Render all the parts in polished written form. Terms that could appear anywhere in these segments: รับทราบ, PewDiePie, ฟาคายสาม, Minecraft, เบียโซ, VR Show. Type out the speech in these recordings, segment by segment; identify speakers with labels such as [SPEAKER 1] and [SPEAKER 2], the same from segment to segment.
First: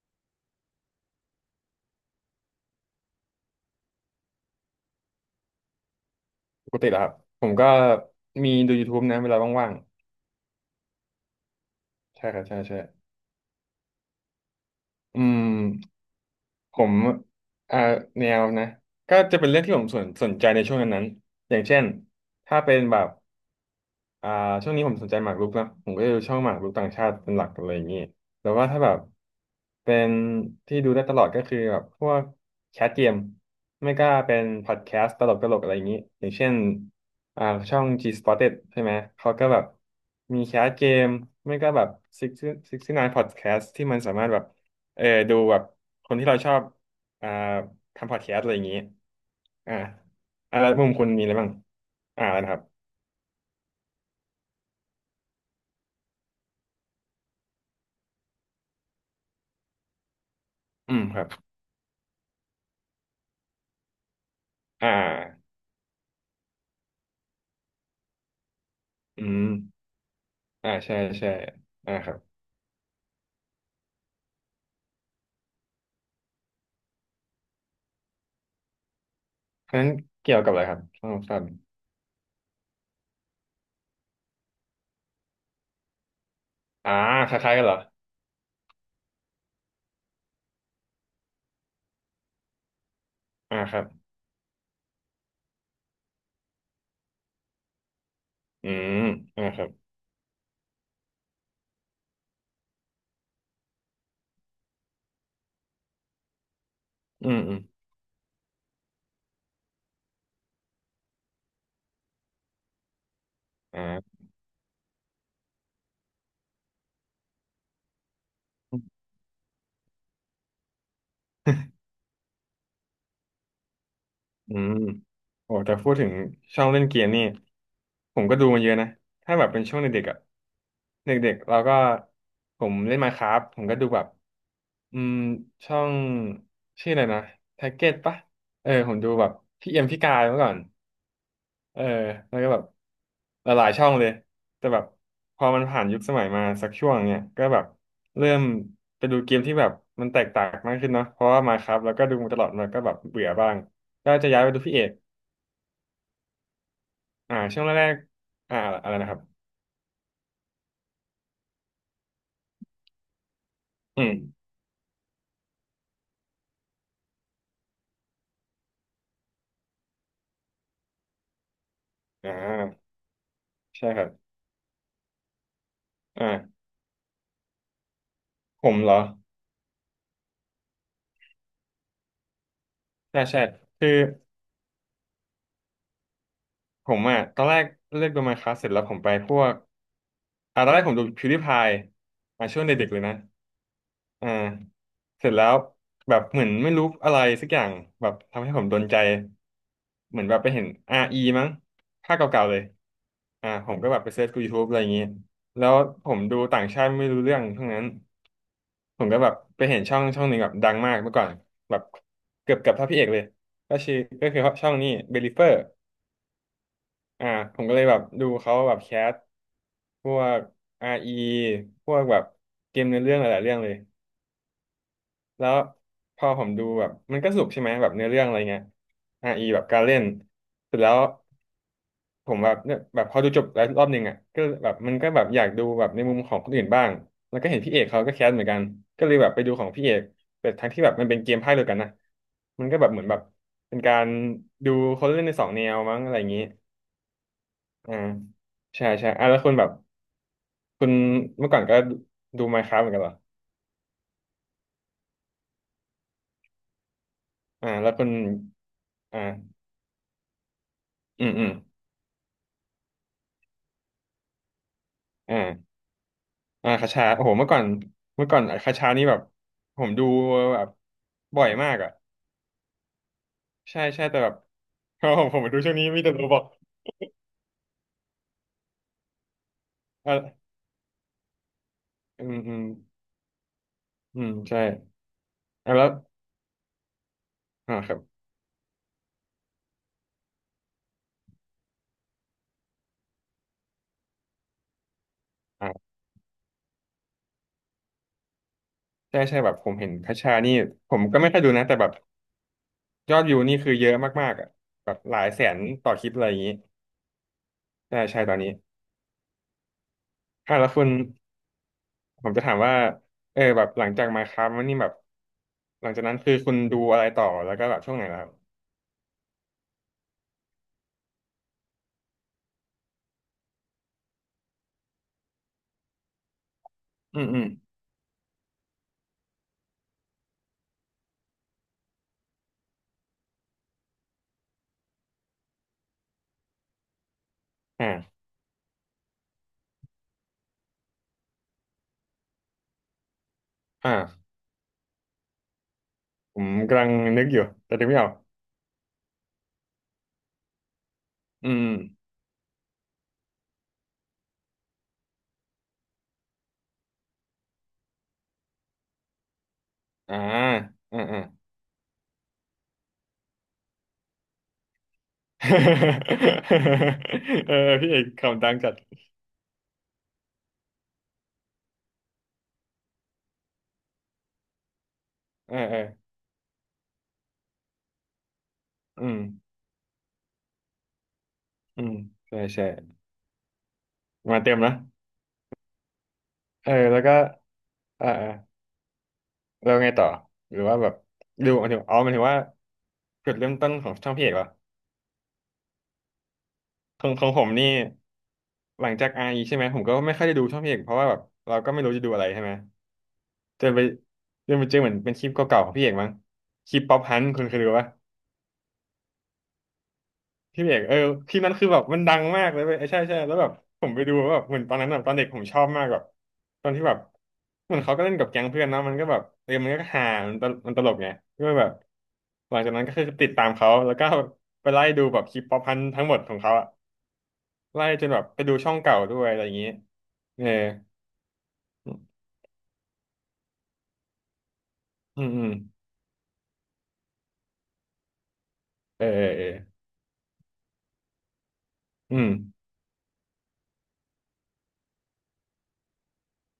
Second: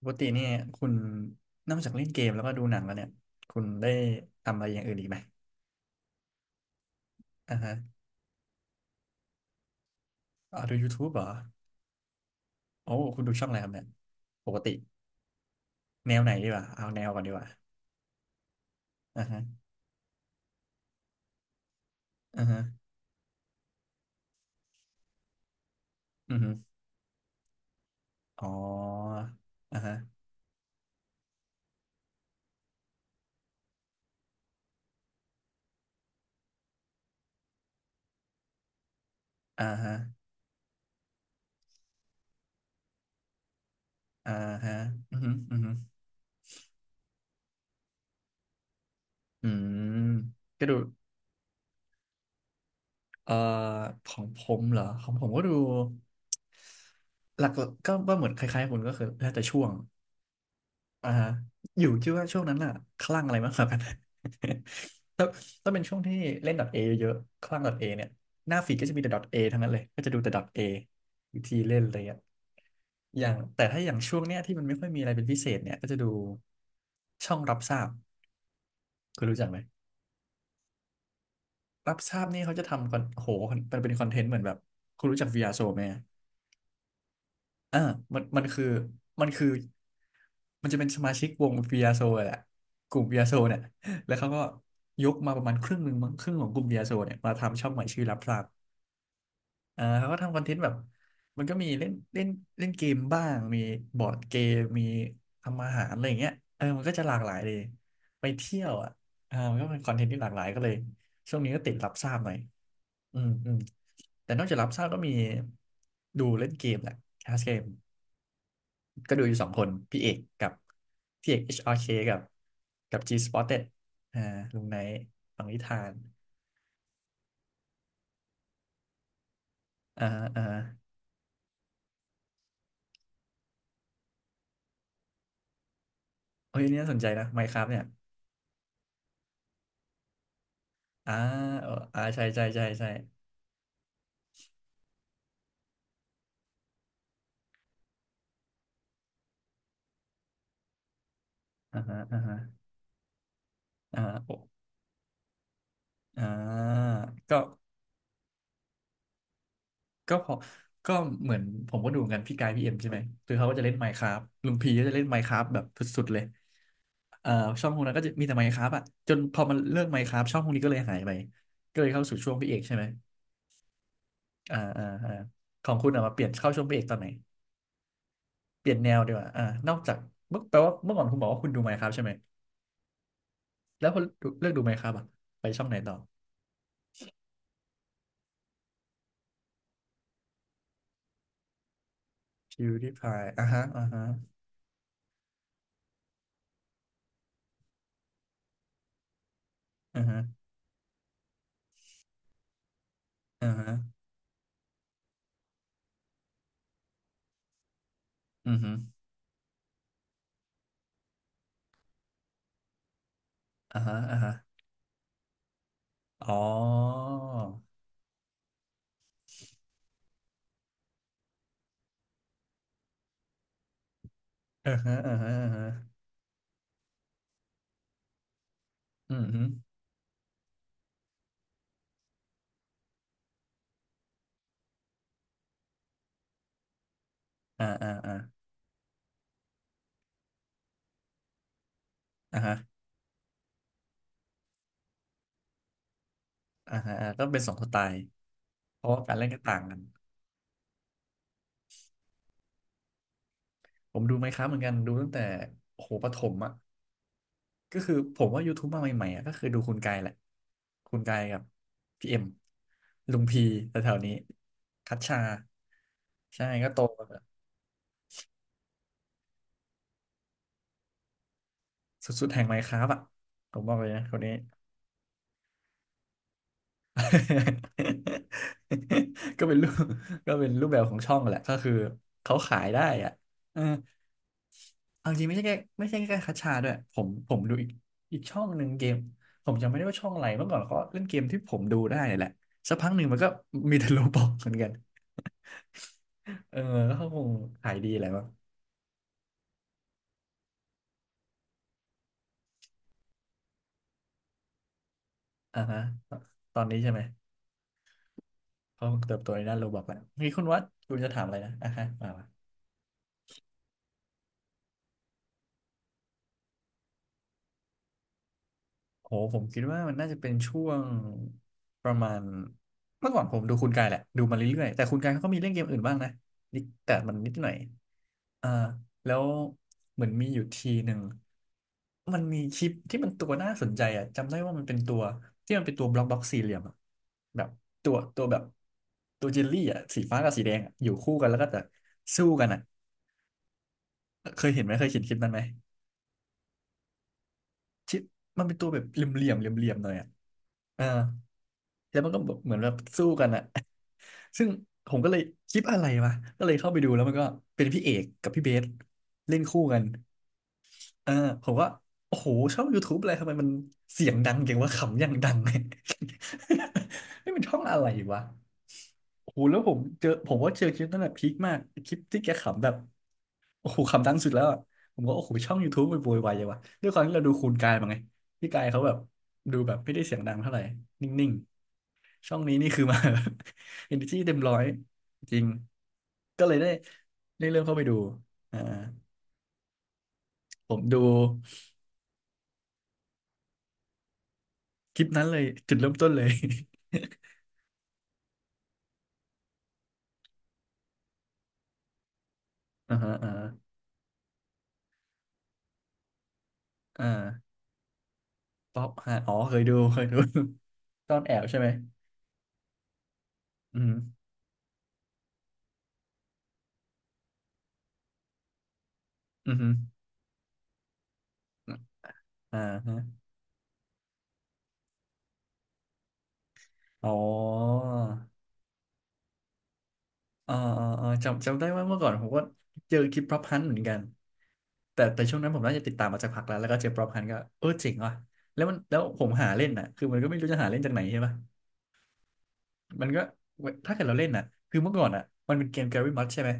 [SPEAKER 1] ปกติเนี่ยคุณนอกจากเล่นเกมแล้วก็ดูหนังแล้วเนี่ยคุณได้ทำอะไรอย่างอื่นอีกไหม
[SPEAKER 2] ปกติเหรอครับผม
[SPEAKER 1] อ่า
[SPEAKER 2] ก็
[SPEAKER 1] ฮะ
[SPEAKER 2] มีดูยูทูบนะเวลาว่าง
[SPEAKER 1] อาดู YouTube เหรอ
[SPEAKER 2] ๆใช่ครับใช่ใช่
[SPEAKER 1] โอ้คุณดูช่องอะไรครับเนี่ยปกติ
[SPEAKER 2] อืม
[SPEAKER 1] แนวไหนดีกว่า
[SPEAKER 2] ผ
[SPEAKER 1] เอา
[SPEAKER 2] ม
[SPEAKER 1] แนวก่อนดีกว่า
[SPEAKER 2] อ่าแนวนะก็
[SPEAKER 1] อ่า
[SPEAKER 2] จะ
[SPEAKER 1] ฮะ
[SPEAKER 2] เป็นเรื่องที่ผมสนใจในช่วงนั้นๆอย่างเช่น
[SPEAKER 1] อ่า
[SPEAKER 2] ถ้า
[SPEAKER 1] ฮะ
[SPEAKER 2] เป็นแบบ อ่าช่วงนี้ผมสนใจหมากรุกนะผมก็จะดูช่
[SPEAKER 1] อื
[SPEAKER 2] อ
[SPEAKER 1] อ
[SPEAKER 2] งห
[SPEAKER 1] ฮึ
[SPEAKER 2] มากรุกต่างชาติเป็นหลักอะไรอย่างนี้
[SPEAKER 1] อ๋อ
[SPEAKER 2] แต่ว่าถ้าแบบ
[SPEAKER 1] อ่า
[SPEAKER 2] เป็
[SPEAKER 1] ฮะ
[SPEAKER 2] นที่ดูได้ตลอดก็คือแบบพวกแคสเกมไม่ก็เป็นพอดแคสต์ตลกตลกอะไรอย่างนี้อย่างเช่นอ่าช่อง G Spotted ใช่ไหมเขาก็แบ
[SPEAKER 1] อ่า
[SPEAKER 2] บ
[SPEAKER 1] ฮะ
[SPEAKER 2] มีแคสเกมไม่ก็แบบ6 69 Podcast ที่มันสามาร
[SPEAKER 1] อ่า
[SPEAKER 2] ถแบบ
[SPEAKER 1] ฮะ
[SPEAKER 2] เออ
[SPEAKER 1] อือฮึ
[SPEAKER 2] ดู
[SPEAKER 1] อื
[SPEAKER 2] แบ
[SPEAKER 1] อ
[SPEAKER 2] บ
[SPEAKER 1] ฮึ
[SPEAKER 2] คนที่เราชอบอ่าทำพอดแคสต์อะไรอย่างนี้
[SPEAKER 1] อื
[SPEAKER 2] อ่า
[SPEAKER 1] ม
[SPEAKER 2] อ่า
[SPEAKER 1] ก็
[SPEAKER 2] แล้ว
[SPEAKER 1] ดู
[SPEAKER 2] มุมคุณมีอะไรบ้างอ่าอะไรนะครับ
[SPEAKER 1] เอ่อของผมเหรอของผมก็ดูหลักๆก็ว่าเหมือนคล้ายๆคุณก็คือแล้วแต่ช่วง
[SPEAKER 2] อืม
[SPEAKER 1] อ่า
[SPEAKER 2] ครั
[SPEAKER 1] ฮะ
[SPEAKER 2] บ
[SPEAKER 1] อยู่คิดว่าช่วงนั้นน่ะคลั่งอะไรมากกว่ากัน
[SPEAKER 2] อ่
[SPEAKER 1] ถ้า
[SPEAKER 2] า
[SPEAKER 1] เป็นช่วงที่เล่น .A เยอะๆคลั่ง .A เนี่ยหน้าฟีดก็จะมีแต่
[SPEAKER 2] อื
[SPEAKER 1] .A
[SPEAKER 2] ม
[SPEAKER 1] ทั้งนั้นเลยก็จะดูแต่ .A
[SPEAKER 2] อ่าใช่ใช่
[SPEAKER 1] วิธีเล่นอะ
[SPEAKER 2] อ่า
[SPEAKER 1] ไรอ
[SPEAKER 2] ครั
[SPEAKER 1] ย่าง
[SPEAKER 2] บ
[SPEAKER 1] แต่ถ้าอย่างช่วงเนี้ยที่มันไม่ค่อยมีอะไรเป็นพิเศษเนี่ยก็จะดูช่องรับทราบคุณรู้จักไหม
[SPEAKER 2] เพราะฉะนั้นเกี่ยวกับอะไรครับช่องลมสั้น
[SPEAKER 1] รับทราบนี่เขาจะทำคอนโอ้โหมันเป็นคอนเทนต์เหมือนแบบคุณรู้จัก VR Show ไหม
[SPEAKER 2] อ่าคล้ายๆกันเหรอ
[SPEAKER 1] อ่ามันคือมันคือมันจะเป็นสมาชิกวงเบียโซแหละกลุ่มเบียโซเนี่
[SPEAKER 2] อ่า
[SPEAKER 1] ย
[SPEAKER 2] ครับ
[SPEAKER 1] แล้วเขาก็ยกมาประมาณครึ่งหนึ่งมั้งครึ่งของกลุ่มเบียโซเนี่ยมาทำช่องใหม่ชื่อรับทราบ
[SPEAKER 2] อืมอ่าครับ
[SPEAKER 1] อ่าเขาก็ทำคอนเทนต์แบบมันก็มีเล่นเล่นเล่นเกมบ้างมีบอร์ดเกมมีทำอาหารอะไรอย่างเงี้ยเออมันก็จะหลาก
[SPEAKER 2] อื
[SPEAKER 1] หลาย
[SPEAKER 2] ม
[SPEAKER 1] เล
[SPEAKER 2] อื
[SPEAKER 1] ย
[SPEAKER 2] ม
[SPEAKER 1] ไปเที่ยวอ่ะอ่ามันก็เป็นคอนเทนต์ที่หลากหลายก็เลยช่วงนี้ก็ติดรับทราบหน่อยอืมอืม
[SPEAKER 2] อ่า
[SPEAKER 1] แต่นอกจากรับทราบก็มีดูเล่นเกมแหละแคสเกม ก็ดูอยู่สองคนพี่เอกกับพี่เอก HRK กับG Spotted อ่า
[SPEAKER 2] อื
[SPEAKER 1] ลุง
[SPEAKER 2] ม
[SPEAKER 1] ไนท์ฟัง
[SPEAKER 2] โอ้
[SPEAKER 1] นิ
[SPEAKER 2] แต่
[SPEAKER 1] ทา
[SPEAKER 2] พู
[SPEAKER 1] น
[SPEAKER 2] ดถึงช่องเล่นเกมนี่ผมก็ดูมาเยอะนะ ถ้าแบบเป็นช่วงเด็
[SPEAKER 1] อ่า
[SPEAKER 2] กๆอ่ะ
[SPEAKER 1] อ่า
[SPEAKER 2] เด็กๆเราก็ผมเล่น Minecraft ผมก็ดูแบบอืมช่อง
[SPEAKER 1] โอ้ยอันนี่น่า
[SPEAKER 2] ชื่อ
[SPEAKER 1] ส
[SPEAKER 2] อะ
[SPEAKER 1] น
[SPEAKER 2] ไร
[SPEAKER 1] ใจ
[SPEAKER 2] นะ
[SPEAKER 1] นะ
[SPEAKER 2] แท็
[SPEAKER 1] Minecraft
[SPEAKER 2] ก
[SPEAKER 1] เนี่ย
[SPEAKER 2] เก็ตปะเออผมดูแบบพี่เอ็มพี่กายเมื่อก่อน
[SPEAKER 1] อ่าเออ
[SPEAKER 2] เออ
[SPEAKER 1] ใช่
[SPEAKER 2] แล้ว
[SPEAKER 1] ใช่
[SPEAKER 2] ก็แบบ
[SPEAKER 1] ใช่ใช่
[SPEAKER 2] หลายๆช่องเลย แต่แบบพอมันผ่านยุคสมัยมาสักช่วงเนี้ยก็แบบเริ่มไปดูเกมที่แบบมันแตกต่างมากขึ้นเนาะเพราะว่ามาครับ
[SPEAKER 1] อ่า
[SPEAKER 2] แล้ว
[SPEAKER 1] ฮะ
[SPEAKER 2] ก็ดู
[SPEAKER 1] อ่า
[SPEAKER 2] มาต
[SPEAKER 1] ฮะ
[SPEAKER 2] ลอดมันก็แบบเบื่อบ้าง
[SPEAKER 1] อ่า
[SPEAKER 2] ก็จะ
[SPEAKER 1] โอ
[SPEAKER 2] ย้ายไปดูพี่เอก
[SPEAKER 1] อ่า
[SPEAKER 2] อ่า
[SPEAKER 1] ก็
[SPEAKER 2] ช่วงแรกๆอ่าอะไรนะครับ
[SPEAKER 1] ก็พอก็เหมือนผมก็ดูเหมือนกันพี่กายพี่เอ็มใช่ไหมคือเขาก็จะเล่น
[SPEAKER 2] อืม
[SPEAKER 1] Minecraft ลุงพีก็จะเล่น Minecraft แบบสุดๆเลยเอ่อช่องพวกนั้นก็จะมีแต่ Minecraft อ่ะจนพอมันเลิก Minecraft ช่องพวกนี้ก็เลยหายไปก็เลยเข้าสู่
[SPEAKER 2] อ่
[SPEAKER 1] ช่วงพี่เอกใช่ไหม
[SPEAKER 2] าใช่ครับ
[SPEAKER 1] อ่าอ่าอ่าของคุณอะมาเปลี่ยนเข้าช่ว
[SPEAKER 2] อ่า
[SPEAKER 1] งพระเอกตอนไหนเป
[SPEAKER 2] ผ
[SPEAKER 1] ลี่ย
[SPEAKER 2] ม
[SPEAKER 1] นแน
[SPEAKER 2] เหร
[SPEAKER 1] ว
[SPEAKER 2] อ
[SPEAKER 1] ดีกว่าอ่านอกจากเมื่อแปลว่าเมื่อก่อนคุณบอกว่าคุณดูไมน์คราฟใช่ไหม
[SPEAKER 2] ใช่ใช่
[SPEAKER 1] แล้
[SPEAKER 2] คื
[SPEAKER 1] ว
[SPEAKER 2] อ
[SPEAKER 1] พอดูเลือกดูไมน์คราฟอะไปช่องไหนต่อ
[SPEAKER 2] ผมอ่ะตอนแรกเลือกโดูมาค e c เสร็จแล้วผมไปพวกตอนแรกผมดู PewDiePie ช่วงเด็กๆเลยนะ
[SPEAKER 1] PewDiePie อ่าฮะอ่าฮะ
[SPEAKER 2] อ่าเสร็จแล้วแบบเหมือนไม่รู้อะไรสักอย่างแบบทำให้ผมโดนใจ
[SPEAKER 1] อ่า
[SPEAKER 2] เห
[SPEAKER 1] ฮะ
[SPEAKER 2] มือนแบบไปเห็น RE มั้งภาคเก่าๆเลย
[SPEAKER 1] อ่า
[SPEAKER 2] ผ
[SPEAKER 1] ฮะ
[SPEAKER 2] มก็แบบไปเซิร์ชกู YouTube อะไรอย่างงี้แล้วผมดูต่างชาติไม่รู้เรื่องทั้งนั้น
[SPEAKER 1] อือฮึ
[SPEAKER 2] ผมก็แบบไปเห็นช่องหนึ่งแบบดังมากเมื่อก่อนแบบเกือบเท่าพี่เอกเลย
[SPEAKER 1] อ่า
[SPEAKER 2] ชื่
[SPEAKER 1] ฮะ
[SPEAKER 2] อ
[SPEAKER 1] อ่า
[SPEAKER 2] ก็
[SPEAKER 1] ฮะ
[SPEAKER 2] คือช่องนี้เบลิเฟอร์
[SPEAKER 1] อ๋อ
[SPEAKER 2] อ่าผมก็เลยแบบดูเขาแบบแคสพวก r ีพวกแบบเกมเนื้อเรื่องหลายๆเรื่องเลย
[SPEAKER 1] อ่าฮะอ่าฮะ
[SPEAKER 2] แล้
[SPEAKER 1] อ่า
[SPEAKER 2] ว
[SPEAKER 1] ฮะ
[SPEAKER 2] พอผมดูแบบมันก็สนุกใช่ไหมแบบเนื้อเรื่องอะไรเงี้ย
[SPEAKER 1] อือฮึ
[SPEAKER 2] r ีแบบการเล่นเสร็จแล้วผมแบบเนี่ยแบบพอดูจบแล้วรอบหนึ่งอ่ะก็แบบมันก็แบบอยากดูแบบในมุมของคนอื่นบ้างแล้วก็เห็น
[SPEAKER 1] อ่า
[SPEAKER 2] พี่เอก
[SPEAKER 1] อ่า
[SPEAKER 2] เขาก็
[SPEAKER 1] อ่า
[SPEAKER 2] แคสเหมือนกันก็เลยแบบไปดูของพี่เอกแต่ทั้งที่แบบมันเป็นเกมภาคเดียวกันนะ
[SPEAKER 1] อ่าฮะ
[SPEAKER 2] มันก็แบบเหมือนแบบเป็นการดูคนเล่นในสองแนวมั้งอะไรอย่างนี้
[SPEAKER 1] อ่าฮะอ่าก็เป็นสองสไต
[SPEAKER 2] อ่า
[SPEAKER 1] ล์เพ
[SPEAKER 2] ใช่
[SPEAKER 1] ราะว่า
[SPEAKER 2] ใช่
[SPEAKER 1] การ
[SPEAKER 2] อ่ะ
[SPEAKER 1] เล่น
[SPEAKER 2] แล้
[SPEAKER 1] ก็
[SPEAKER 2] วคุณ
[SPEAKER 1] ต่าง
[SPEAKER 2] แบบ
[SPEAKER 1] กัน
[SPEAKER 2] คุณเมื่อก่อนก็ดู Minecraft เหมือนกันเหรอ
[SPEAKER 1] ผมดูไมน์คราฟเหมือนกันดูตั้งแต่โอ้โหประถมอะ
[SPEAKER 2] อ่า
[SPEAKER 1] ก็
[SPEAKER 2] แล้
[SPEAKER 1] คื
[SPEAKER 2] ว
[SPEAKER 1] อ
[SPEAKER 2] คุณ
[SPEAKER 1] ผมว่า YouTube มาใหม่ๆ
[SPEAKER 2] อ
[SPEAKER 1] อ่ะก็คือดู
[SPEAKER 2] ่า
[SPEAKER 1] คุณกายแหละคุณกาย
[SPEAKER 2] อืม
[SPEAKER 1] กับ
[SPEAKER 2] อืม
[SPEAKER 1] พี่เอ็มลุงพีแถวๆนี้คัชชา
[SPEAKER 2] อ่า
[SPEAKER 1] ใช่ก็
[SPEAKER 2] อ่า
[SPEAKER 1] โต
[SPEAKER 2] คาชา
[SPEAKER 1] มาแบบ
[SPEAKER 2] โอ้โหเมื่อก่อนคาชานี่แบบผมดูแบบบ่อยมากอ่ะ
[SPEAKER 1] สุดๆแห่งไมน์คราฟอ่ะผมบอก
[SPEAKER 2] ใช่
[SPEAKER 1] เลยนะ
[SPEAKER 2] ใช่
[SPEAKER 1] ค
[SPEAKER 2] แต่
[SPEAKER 1] น
[SPEAKER 2] แบ
[SPEAKER 1] นี้
[SPEAKER 2] บ โอ้โหผมดูช่วงนี้มีแต่ตัวบอก
[SPEAKER 1] ก็เป็นรูป
[SPEAKER 2] อ่า
[SPEAKER 1] แบบของช่องแหละก็คือ
[SPEAKER 2] อื
[SPEAKER 1] เขา
[SPEAKER 2] มอื
[SPEAKER 1] ขา
[SPEAKER 2] ม
[SPEAKER 1] ยได้อ่ะเออ
[SPEAKER 2] อืมใช่
[SPEAKER 1] เอาจริงไม่ใช่แค่
[SPEAKER 2] อ่ะแล้
[SPEAKER 1] ไม่
[SPEAKER 2] ว
[SPEAKER 1] ใช่แค่คัชชาด้วยผมดูอีก
[SPEAKER 2] อ่าครับ
[SPEAKER 1] อีกช่องหนึ่งเกมผมจำไม่ได้ว่าช่องอะไรเมื่อก่อนเขาเล่นเกมที่ผมดูได้เนี่ยแหละสักพักหนึ่งมันก็มีแต่ โลบอกเหมือนกัน
[SPEAKER 2] อ่า
[SPEAKER 1] เออก็เขาคงขายดีแหละมั้ง
[SPEAKER 2] ใช่ใช่แบบผมเห็นคาชานี่ผมก็ไม่ค่อยดูนะแต่แบบยอดวิวนี่คือเยอะมากๆอ่ะแบบหลายแสน
[SPEAKER 1] อ่าฮะ
[SPEAKER 2] ต่อคลิปอะไรอย่างงี้
[SPEAKER 1] ตอนนี้ใช่ไหม
[SPEAKER 2] ใช่ใช่ตอนนี้
[SPEAKER 1] เขาคงเติบโตในด้านโรบอทแหละ มีคุณ
[SPEAKER 2] อ่ะ
[SPEAKER 1] วัด
[SPEAKER 2] แล้วคุณ
[SPEAKER 1] คุณจะถามอะไรนะอ่าฮะมา
[SPEAKER 2] ผมจะถามว่าเออแบบหลังจาก Minecraft มาครับวันนี้แบบหลังจากนั้นคือคุณดูอะไรต่อแล้วก็แบบช่วงไหนแล้วครับ
[SPEAKER 1] โหผมคิดว่ามันน่าจะเป็นช่วงประมาณเมื่อก่อนผมดูคุณกายแหละดูมาเรื่อยๆแต่คุณกายเขาก็มีเล่นเกมอื่นบ้างนะนิดแต่มัน
[SPEAKER 2] อืม
[SPEAKER 1] นิด
[SPEAKER 2] อื
[SPEAKER 1] ห
[SPEAKER 2] ม
[SPEAKER 1] น่อยอ่าแล้วเหมือนมีอยู่ทีหนึ่งมันมีคลิปที่มันตัวน่าสนใจอ่ะจำได้ว่ามันเป็นตัวที่มันเป็นตัวบล็อกสี่เหลี่ยมอ่ะแบบตัว
[SPEAKER 2] อ่า
[SPEAKER 1] แบบตัวเจลลี่อ่ะสีฟ้ากับสีแดงอะอยู่คู่กันแล้วก็จะสู้กันอ่ะ
[SPEAKER 2] อ่า
[SPEAKER 1] เคยเห็นไหมเคยเห็นคลิปนั้นไหม
[SPEAKER 2] ผมกำลังนึกอยู่แต่นึกไม่
[SPEAKER 1] ที่
[SPEAKER 2] ออก
[SPEAKER 1] มันเป็นตัวแบบเหลี่ยมๆเหลี่ยมเหลี่ยมหน่อยอ่ะ เออ
[SPEAKER 2] อืมอืม
[SPEAKER 1] แล้วมันก็แบบเหมือนแบบสู้กันอะ ซึ่งผมก็เลยคลิปอะไรวะก็เลยเข้าไปดูแล้วมันก็เป็นพี่เอกกับพี่เบสเล่นคู่กัน
[SPEAKER 2] อ่าอ่า
[SPEAKER 1] เออ
[SPEAKER 2] อ่า
[SPEAKER 1] ผมว่าโอ้โหช่อง YouTube อะไรทำไมมันเสียงดังเก่งว่าขำอย่างดัง เนี่ย ไม่เป็น
[SPEAKER 2] เอ
[SPEAKER 1] ช่
[SPEAKER 2] อ
[SPEAKER 1] องอะไร
[SPEAKER 2] พี่เอก
[SPEAKER 1] วะ
[SPEAKER 2] คำดังจัด
[SPEAKER 1] โอ้โหแล้วผมเจอผมว่าเจอคลิปนั้นแหละพีคมากคลิปที่แกขำแบบโอ้โหขำดังสุดแล้วอะผมก็โอ้โหช่
[SPEAKER 2] เอ
[SPEAKER 1] อ
[SPEAKER 2] อ
[SPEAKER 1] ง
[SPEAKER 2] เออ
[SPEAKER 1] YouTube ไปโวยวายยังวะด้วยความที่เราดูคูณกายมาไงพี่กายเขาแบบ
[SPEAKER 2] อืม
[SPEAKER 1] ดูแบบไม่ได้เสียงดังเท่าไหร่นิ่ง
[SPEAKER 2] อืม
[SPEAKER 1] ๆช่อ
[SPEAKER 2] ใช่
[SPEAKER 1] งนี้นี่คือ
[SPEAKER 2] ใช่
[SPEAKER 1] มา energy เนอร์จีเต็ม
[SPEAKER 2] มาเต็
[SPEAKER 1] ร้อ
[SPEAKER 2] ม
[SPEAKER 1] ย
[SPEAKER 2] นะ
[SPEAKER 1] จริงก็เลย
[SPEAKER 2] เอ
[SPEAKER 1] ได้
[SPEAKER 2] อแล้วก็
[SPEAKER 1] เริ่มเข้าไปดู
[SPEAKER 2] เอ่าอ่า
[SPEAKER 1] อ่า
[SPEAKER 2] แล้วไงต่อหรือ
[SPEAKER 1] ผ
[SPEAKER 2] ว่า
[SPEAKER 1] ม
[SPEAKER 2] แบบ
[SPEAKER 1] ดู
[SPEAKER 2] ดูหมายถึงอ๋อหมายถึงว่าจุดเริ่มต้นของช่องพี่เอกเหรอ
[SPEAKER 1] คลิปนั้นเลยจุดเริ่มต้นเลย
[SPEAKER 2] ของของผมนี่หลังจากไอใช่ไหมผมก็ไม่ค่อยได้ดูช่องพี่เอกเพราะว่าแบบเราก็ไม่รู้จะดูอะไรใช่ไหม
[SPEAKER 1] อ่าฮะอ่าฮะ
[SPEAKER 2] จนไปจนไปเจอเหมือนเป็นคลิปเก่าๆของพี่เอกมั้งคลิปป๊อป
[SPEAKER 1] อ่
[SPEAKER 2] ฮันคุณเค
[SPEAKER 1] า
[SPEAKER 2] ยดูปะ
[SPEAKER 1] ป๊อปฮะอ๋อเคยดูเคยดู
[SPEAKER 2] พี่เอกเออ
[SPEAKER 1] ซ่อน
[SPEAKER 2] ค
[SPEAKER 1] แอ
[SPEAKER 2] ลิป
[SPEAKER 1] บ
[SPEAKER 2] นั้น
[SPEAKER 1] ใช่
[SPEAKER 2] คื
[SPEAKER 1] ไหม
[SPEAKER 2] อแบบมันดังมากเลยเว้ยเออใช่ใช่แล้วแบบ
[SPEAKER 1] อื
[SPEAKER 2] ผมไปดู
[SPEAKER 1] ม
[SPEAKER 2] แล้วแบบเหมือนตอนนั้นแบบตอนเด็กผมชอบมากแบบตอนที่แบบเหมือนเขาก็เล่นกับแก๊งเพื่อนเนาะมันก็แบบเอ
[SPEAKER 1] อื
[SPEAKER 2] อ
[SPEAKER 1] มอ
[SPEAKER 2] มันก็
[SPEAKER 1] อ
[SPEAKER 2] ฮามันตลกไงก็แบบหลั
[SPEAKER 1] อ่า
[SPEAKER 2] งจากนั้นก็
[SPEAKER 1] ฮะ
[SPEAKER 2] คือติดตามเขาแล้วก็ไปไล่ดูแบบคลิปป๊อปฮันทั้งหมดของเขาอะ
[SPEAKER 1] อ๋อ
[SPEAKER 2] ไล่จนแบบไปดูช่องเก่าด้วยอะไรอย่างงี้เออ
[SPEAKER 1] อ่าอ่าจำได้ว่า
[SPEAKER 2] อื
[SPEAKER 1] เมื่อก่อน
[SPEAKER 2] ม
[SPEAKER 1] ผมก็เจอคลิปป๊อปฮันเหมือนกัน
[SPEAKER 2] อื
[SPEAKER 1] แต่ช่วง
[SPEAKER 2] ม
[SPEAKER 1] นั้นผมน่าจะติดตามมาจากพักแล้ว แล้วก็เจอป๊อปฮันก็เออเจ๋งว่ะแล้ว
[SPEAKER 2] เออเอ
[SPEAKER 1] ผ
[SPEAKER 2] อ
[SPEAKER 1] ม
[SPEAKER 2] เออ
[SPEAKER 1] หาเล่นน่ะ คือมันก็ไม่รู้จะหาเล่นจากไหนใช่ปะ
[SPEAKER 2] อืม
[SPEAKER 1] มันก็ถ้าเกิดเราเล่นน่ะคือเมื่อก่อนอ่ะมันเป็นเกมแกรี่มัดใช่ไหม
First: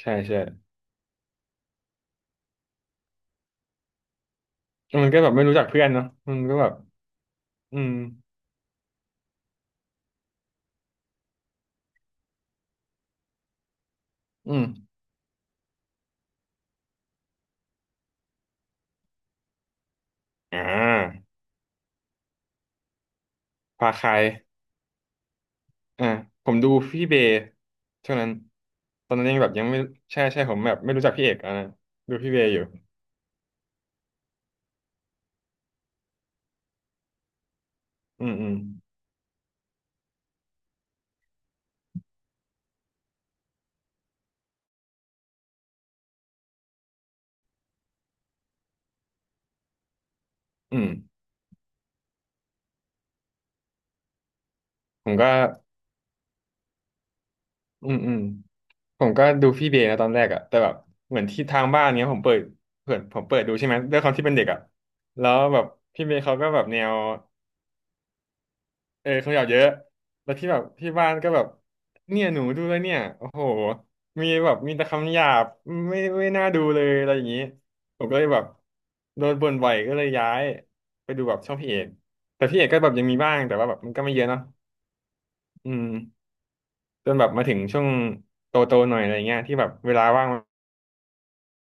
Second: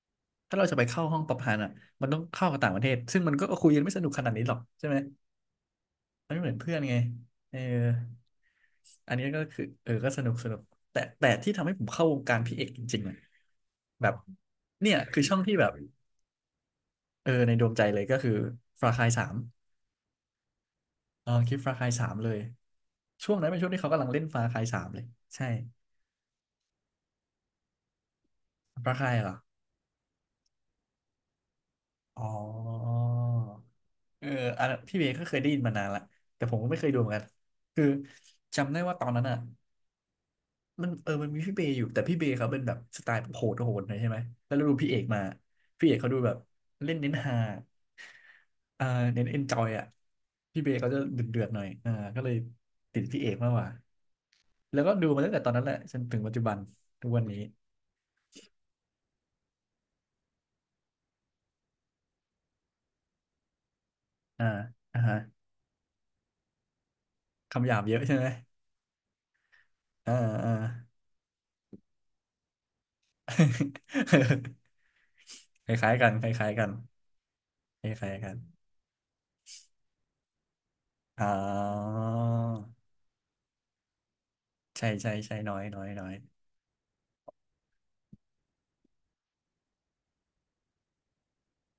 [SPEAKER 2] ใช่ใช่
[SPEAKER 1] ถ้าเราจะไปเข้าห้องป๊อปฮันอ่ะมันต้องเข้ากับต่างประเทศซึ่งมันก็คุยกันไม่สนุกขนาดนี้หรอกใช่ไหม
[SPEAKER 2] มันก็แบบไม่รู้จักเพื่อนเนาะ
[SPEAKER 1] มัน
[SPEAKER 2] มัน
[SPEAKER 1] ไม่เหมือ
[SPEAKER 2] ก็
[SPEAKER 1] น
[SPEAKER 2] แบ
[SPEAKER 1] เพื่
[SPEAKER 2] บ
[SPEAKER 1] อนไงเออ
[SPEAKER 2] อืม
[SPEAKER 1] อันนี้ก็คือเออก็สนุกสนุกแต่ที่ทำให้ผมเข้าวงการพี่เอกจริงๆเลยแบบ
[SPEAKER 2] อืม
[SPEAKER 1] เนี่ยคือช่องที่แบบเออในดวงใจเลยก็คือฟาคายสาม
[SPEAKER 2] อ่า
[SPEAKER 1] เออคลิปฟาคายสามเลยช่วงนั้นเป็นช่วงที่
[SPEAKER 2] พา
[SPEAKER 1] เขากำ
[SPEAKER 2] ใค
[SPEAKER 1] ลั
[SPEAKER 2] ร
[SPEAKER 1] งเล่นฟาคายสามเลยใช่
[SPEAKER 2] อ่าผมดูพี่เบย์ช่วงนั้น
[SPEAKER 1] ฟา
[SPEAKER 2] ต
[SPEAKER 1] คา
[SPEAKER 2] อ
[SPEAKER 1] ย
[SPEAKER 2] นนั้
[SPEAKER 1] เห
[SPEAKER 2] น
[SPEAKER 1] รอ
[SPEAKER 2] ยังแบบยังไม่ใช่ใช่ผมแบบไม่รู้จักพี่เอกอ่ะนะดู
[SPEAKER 1] อ๋
[SPEAKER 2] พี่เบย์อยู่
[SPEAKER 1] อเอออันนั้นพี่เบย์ก็เคยได้ยินมานานละแต่ผมก็ไม่เคยดูเหมือนกันคือ
[SPEAKER 2] อืมอืม
[SPEAKER 1] จำได้ว่าตอนนั้นอ่ะ มันเออมันมีพี่เบย์อยู่แต่พี่เบย์เขาเป็นแบบสไตล์โหดโหดหน่อยใช่ไหมแล้วเราดูพี่เอกมาพี่เอกเขาดูแบบเล่นเน้นฮาอ่าเน้นเอนจอยอ่ะพี่เบ
[SPEAKER 2] อื
[SPEAKER 1] ย์
[SPEAKER 2] ม
[SPEAKER 1] เขาจะเดือดเดือดหน่อยอ่าก็เลยติดพี่เอกมากกว่าแล้วก็
[SPEAKER 2] ผ
[SPEAKER 1] ดู
[SPEAKER 2] ม
[SPEAKER 1] มา
[SPEAKER 2] ก็
[SPEAKER 1] ตั้งแต่ตอนนั้นแหละจนถึงปัจจุบันทุกวันนี้
[SPEAKER 2] อืมอืมผมก็ดูพี่เบย์นะตอนแรกอะแต่แบบเหมือนที่ทางบ้านเนี้ยผมเปิดผมเปิดดูใช่ไหมด้วยความที่เป็นเด็
[SPEAKER 1] อ่า
[SPEAKER 2] กอะ
[SPEAKER 1] อ่าฮะ
[SPEAKER 2] แล้วแบบพี่เบย์เขาก็แบบแนว
[SPEAKER 1] คำหยาบเยอะใช่ไหม
[SPEAKER 2] เออขยับเยอะ
[SPEAKER 1] อ่า
[SPEAKER 2] แล้วที่
[SPEAKER 1] อ่า
[SPEAKER 2] แบบที่บ้านก็แบบเนี่ยหนูดูแล้วเนี่ยโอ้โหมีแบบมีแต่คำหยาบ
[SPEAKER 1] คล้าย
[SPEAKER 2] ไม่
[SPEAKER 1] ๆกันค
[SPEAKER 2] ไม่น่า
[SPEAKER 1] ล้ายๆ
[SPEAKER 2] ดู
[SPEAKER 1] กัน
[SPEAKER 2] เลยอะไรอย่างนี้
[SPEAKER 1] ค
[SPEAKER 2] ผม
[SPEAKER 1] ล้า
[SPEAKER 2] ก็
[SPEAKER 1] ย
[SPEAKER 2] เล
[SPEAKER 1] ๆ
[SPEAKER 2] ย
[SPEAKER 1] กัน
[SPEAKER 2] แบบโดนบ่นบ่อยก็เลยย้ายไป
[SPEAKER 1] อ๋
[SPEAKER 2] ดู
[SPEAKER 1] อ
[SPEAKER 2] แบบช่องพี่เอกแต่พี่เอกก็แบบยังมีบ้างแต่ว่าแบบมันก็ไม่เยอะเนาะ
[SPEAKER 1] ใช่ใช่ใช่น้อย
[SPEAKER 2] อื
[SPEAKER 1] น้อ
[SPEAKER 2] ม
[SPEAKER 1] ยน้อย
[SPEAKER 2] จนแบบมาถึงช่วงโตๆหน่อยอะไรเงี้ยที่แบบเวลาว่าง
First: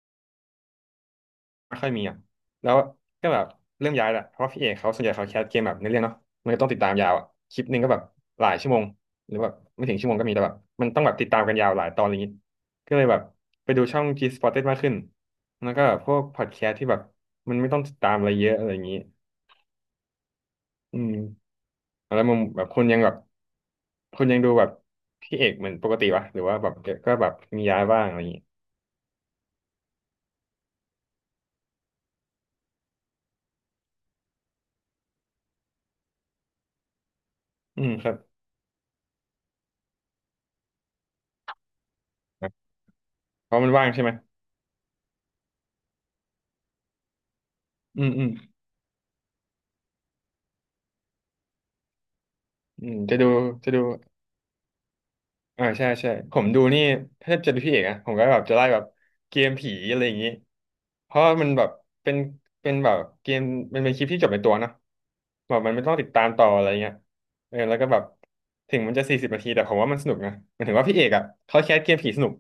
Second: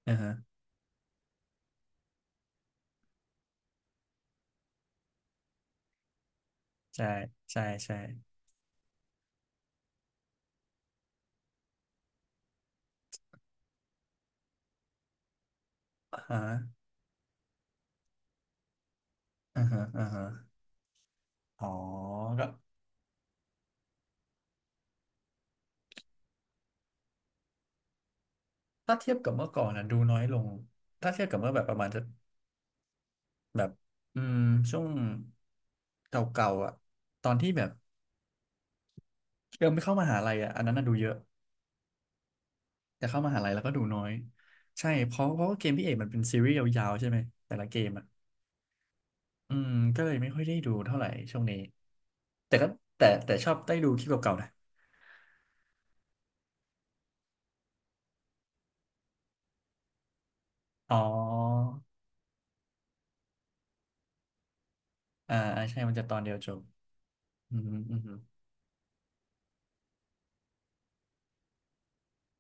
[SPEAKER 1] อ่าฮะ
[SPEAKER 2] ไม่ค่อยมีอ่ะแล้วก็แบบเริ่มย้ายแหละเพราะว่าพี่เอกเขาส่วนใหญ่เขาแคสเกมแบบในเรื่องเนาะมันก็ต้องติดตาม
[SPEAKER 1] ใช่
[SPEAKER 2] ยาวอ่ะค
[SPEAKER 1] ใช่
[SPEAKER 2] ลิปหนึ่งก็
[SPEAKER 1] ใช่
[SPEAKER 2] แบบหลายชั่วโมงหรือแบบไม่ถึงชั่วโมงก็มีแต่แบบมันต้องแบบติดตามกันยาวหลายตอนอะไรอย่างงี้ก็เลยแบบไปดูช่อง G Sported มากขึ้นแล้วก็แบบพว
[SPEAKER 1] อ่า
[SPEAKER 2] กพ
[SPEAKER 1] ฮะ
[SPEAKER 2] อดแคสต์ที่แบบมันไม่ต้องติดตามอะไรเยอะอะไรอย่างงี้
[SPEAKER 1] อ่าฮะอ่าฮะ
[SPEAKER 2] อืม
[SPEAKER 1] อ๋อ
[SPEAKER 2] แล้วมึง
[SPEAKER 1] ก็
[SPEAKER 2] แบบคุณยังแบบคุณยังดูแบบพี่เอกเหมือนปกติวะหรือว่าแบบก็แบบมีย้ายบ้างอะไรอย่างงี้
[SPEAKER 1] ถ้าเทียบกับเมื่อก่อนนะดูน้อยลงถ้าเทียบกับเมื่อแบบประมาณจะแบบอืมช่วงเก่าๆอ่ะตอนที่แบบ
[SPEAKER 2] อืมครับ
[SPEAKER 1] เริ่มไม่เข้ามหาลัยอ่ะอันนั้นน่ะดูเยอะแต่เข้ามหาลั
[SPEAKER 2] เพ
[SPEAKER 1] ย
[SPEAKER 2] ราะ
[SPEAKER 1] แล้ว
[SPEAKER 2] มั
[SPEAKER 1] ก็
[SPEAKER 2] น
[SPEAKER 1] ดู
[SPEAKER 2] ว่าง
[SPEAKER 1] น้อ
[SPEAKER 2] ใช่ไหม
[SPEAKER 1] ย ใช่เพราะว่าเกมพี่เอกมันเป็นซีรีส์ยาวๆใช่ไหมแต่ละเกม
[SPEAKER 2] อื
[SPEAKER 1] อ่ะ
[SPEAKER 2] มอืม
[SPEAKER 1] อืมก็เลยไม่ค่อยได้ดูเท่าไหร่ช่วงนี้แต่ก็
[SPEAKER 2] อืมจะดู
[SPEAKER 1] แต่ชอบ
[SPEAKER 2] จะ
[SPEAKER 1] ได้
[SPEAKER 2] ดู
[SPEAKER 1] ดูคลิปเก่าๆนะ
[SPEAKER 2] ใช่ใช่ผมดูนี่ถ้าจะดูพี่เอกอะผมก็แบบจะไล่แบบเกมผีอะไรอย่างนี้
[SPEAKER 1] อ๋อ
[SPEAKER 2] เพราะว่ามันแบบเป็นแบบเกมมันเป็นคลิปที่จบในตัวเนอะ
[SPEAKER 1] อ่า
[SPEAKER 2] แบบ
[SPEAKER 1] อ่า
[SPEAKER 2] มัน
[SPEAKER 1] ใช่
[SPEAKER 2] ไม่ต้
[SPEAKER 1] มั
[SPEAKER 2] อ
[SPEAKER 1] น
[SPEAKER 2] ง
[SPEAKER 1] จะ
[SPEAKER 2] ติด
[SPEAKER 1] ตอน
[SPEAKER 2] ตาม
[SPEAKER 1] เดียว
[SPEAKER 2] ต่
[SPEAKER 1] จ
[SPEAKER 2] อ
[SPEAKER 1] บ
[SPEAKER 2] อะไรเงี้ย
[SPEAKER 1] อื
[SPEAKER 2] เออ
[SPEAKER 1] ม
[SPEAKER 2] แล้
[SPEAKER 1] อื
[SPEAKER 2] ว
[SPEAKER 1] ม
[SPEAKER 2] ก็แบบ
[SPEAKER 1] อืม
[SPEAKER 2] ถึงมันจะ40 นาทีแต่ผมว่ามันสนุกนะหมายถึงว่าพี่เอกอะเขาแคสเกมผีสนุก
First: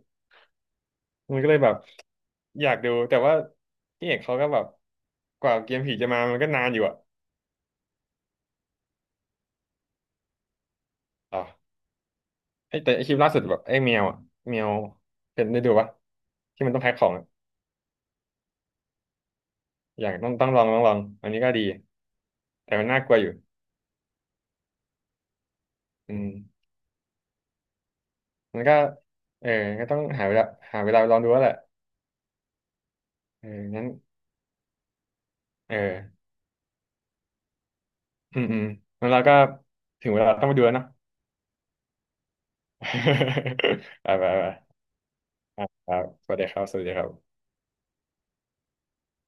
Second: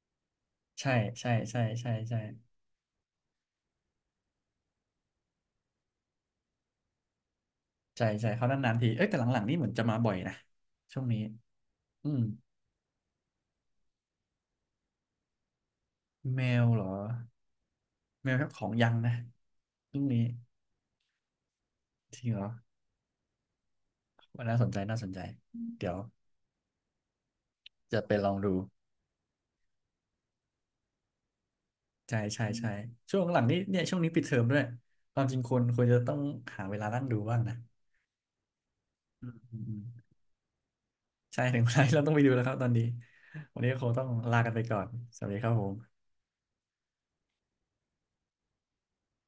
[SPEAKER 1] ใช่ ใช่
[SPEAKER 2] มันก็เล
[SPEAKER 1] ใช่
[SPEAKER 2] ยแบบ
[SPEAKER 1] ใช่ใช่
[SPEAKER 2] อยากดูแต่ว่าพี่เอกเขาก็แบบกว่าเกมผีจะมามันก็นานอยู่อะ
[SPEAKER 1] ใช่ใช่เขานานๆทีเอ้ยแต่หลังๆนี่เหมือนจะมาบ่อยนะช่วงนี้
[SPEAKER 2] อ๋อ
[SPEAKER 1] อืม
[SPEAKER 2] ไอ้แต่ไอ้คลิปล่าสุดแบบไอ้แมวอะแมวเป็นได้ดูปะ
[SPEAKER 1] แม
[SPEAKER 2] ที่
[SPEAKER 1] ว
[SPEAKER 2] มันต้
[SPEAKER 1] เหร
[SPEAKER 2] องแพ็
[SPEAKER 1] อ
[SPEAKER 2] คของอะ
[SPEAKER 1] แมวของยังนะช่ว
[SPEAKER 2] อ
[SPEAKER 1] ง
[SPEAKER 2] ยาก
[SPEAKER 1] นี้
[SPEAKER 2] ต้องลองอันนี้ก็ดี
[SPEAKER 1] จริงเหรอ
[SPEAKER 2] แต่มันน่ากลัวอยู่
[SPEAKER 1] ว่าน่าสนใจน่าสนใจเดี๋ยว
[SPEAKER 2] อืม
[SPEAKER 1] จะไปลองดู
[SPEAKER 2] มันก็เออก็ต้องหาเวลาหาเวลาลองดูแล้วแหละ
[SPEAKER 1] ใช่ใช่ใช่ช่วงหลัง
[SPEAKER 2] เออ
[SPEAKER 1] นี้เนี่ย
[SPEAKER 2] งั้น
[SPEAKER 1] ช่วงนี้ปิดเทอมด้วยความจริงควร
[SPEAKER 2] เออ
[SPEAKER 1] จะต้องหาเวลานั่งดูบ้างนะ
[SPEAKER 2] อืมอืมงั้นเรา
[SPEAKER 1] อื
[SPEAKER 2] ก็
[SPEAKER 1] มอืมอืม
[SPEAKER 2] ถึงเวลาต้องไปดูแล้วเนาะ
[SPEAKER 1] ใช่ถึงเวลาที่เราต้องไปดูแล้วครับตอนนี้วันนี้ก็คงต้ อ
[SPEAKER 2] ไป
[SPEAKER 1] ง
[SPEAKER 2] ไป
[SPEAKER 1] ลา
[SPEAKER 2] ไป
[SPEAKER 1] กันไปก่อนสวัสดีครับผ
[SPEAKER 2] อ่ะครั
[SPEAKER 1] ม
[SPEAKER 2] บสวัสดีครับสวัสดีครับ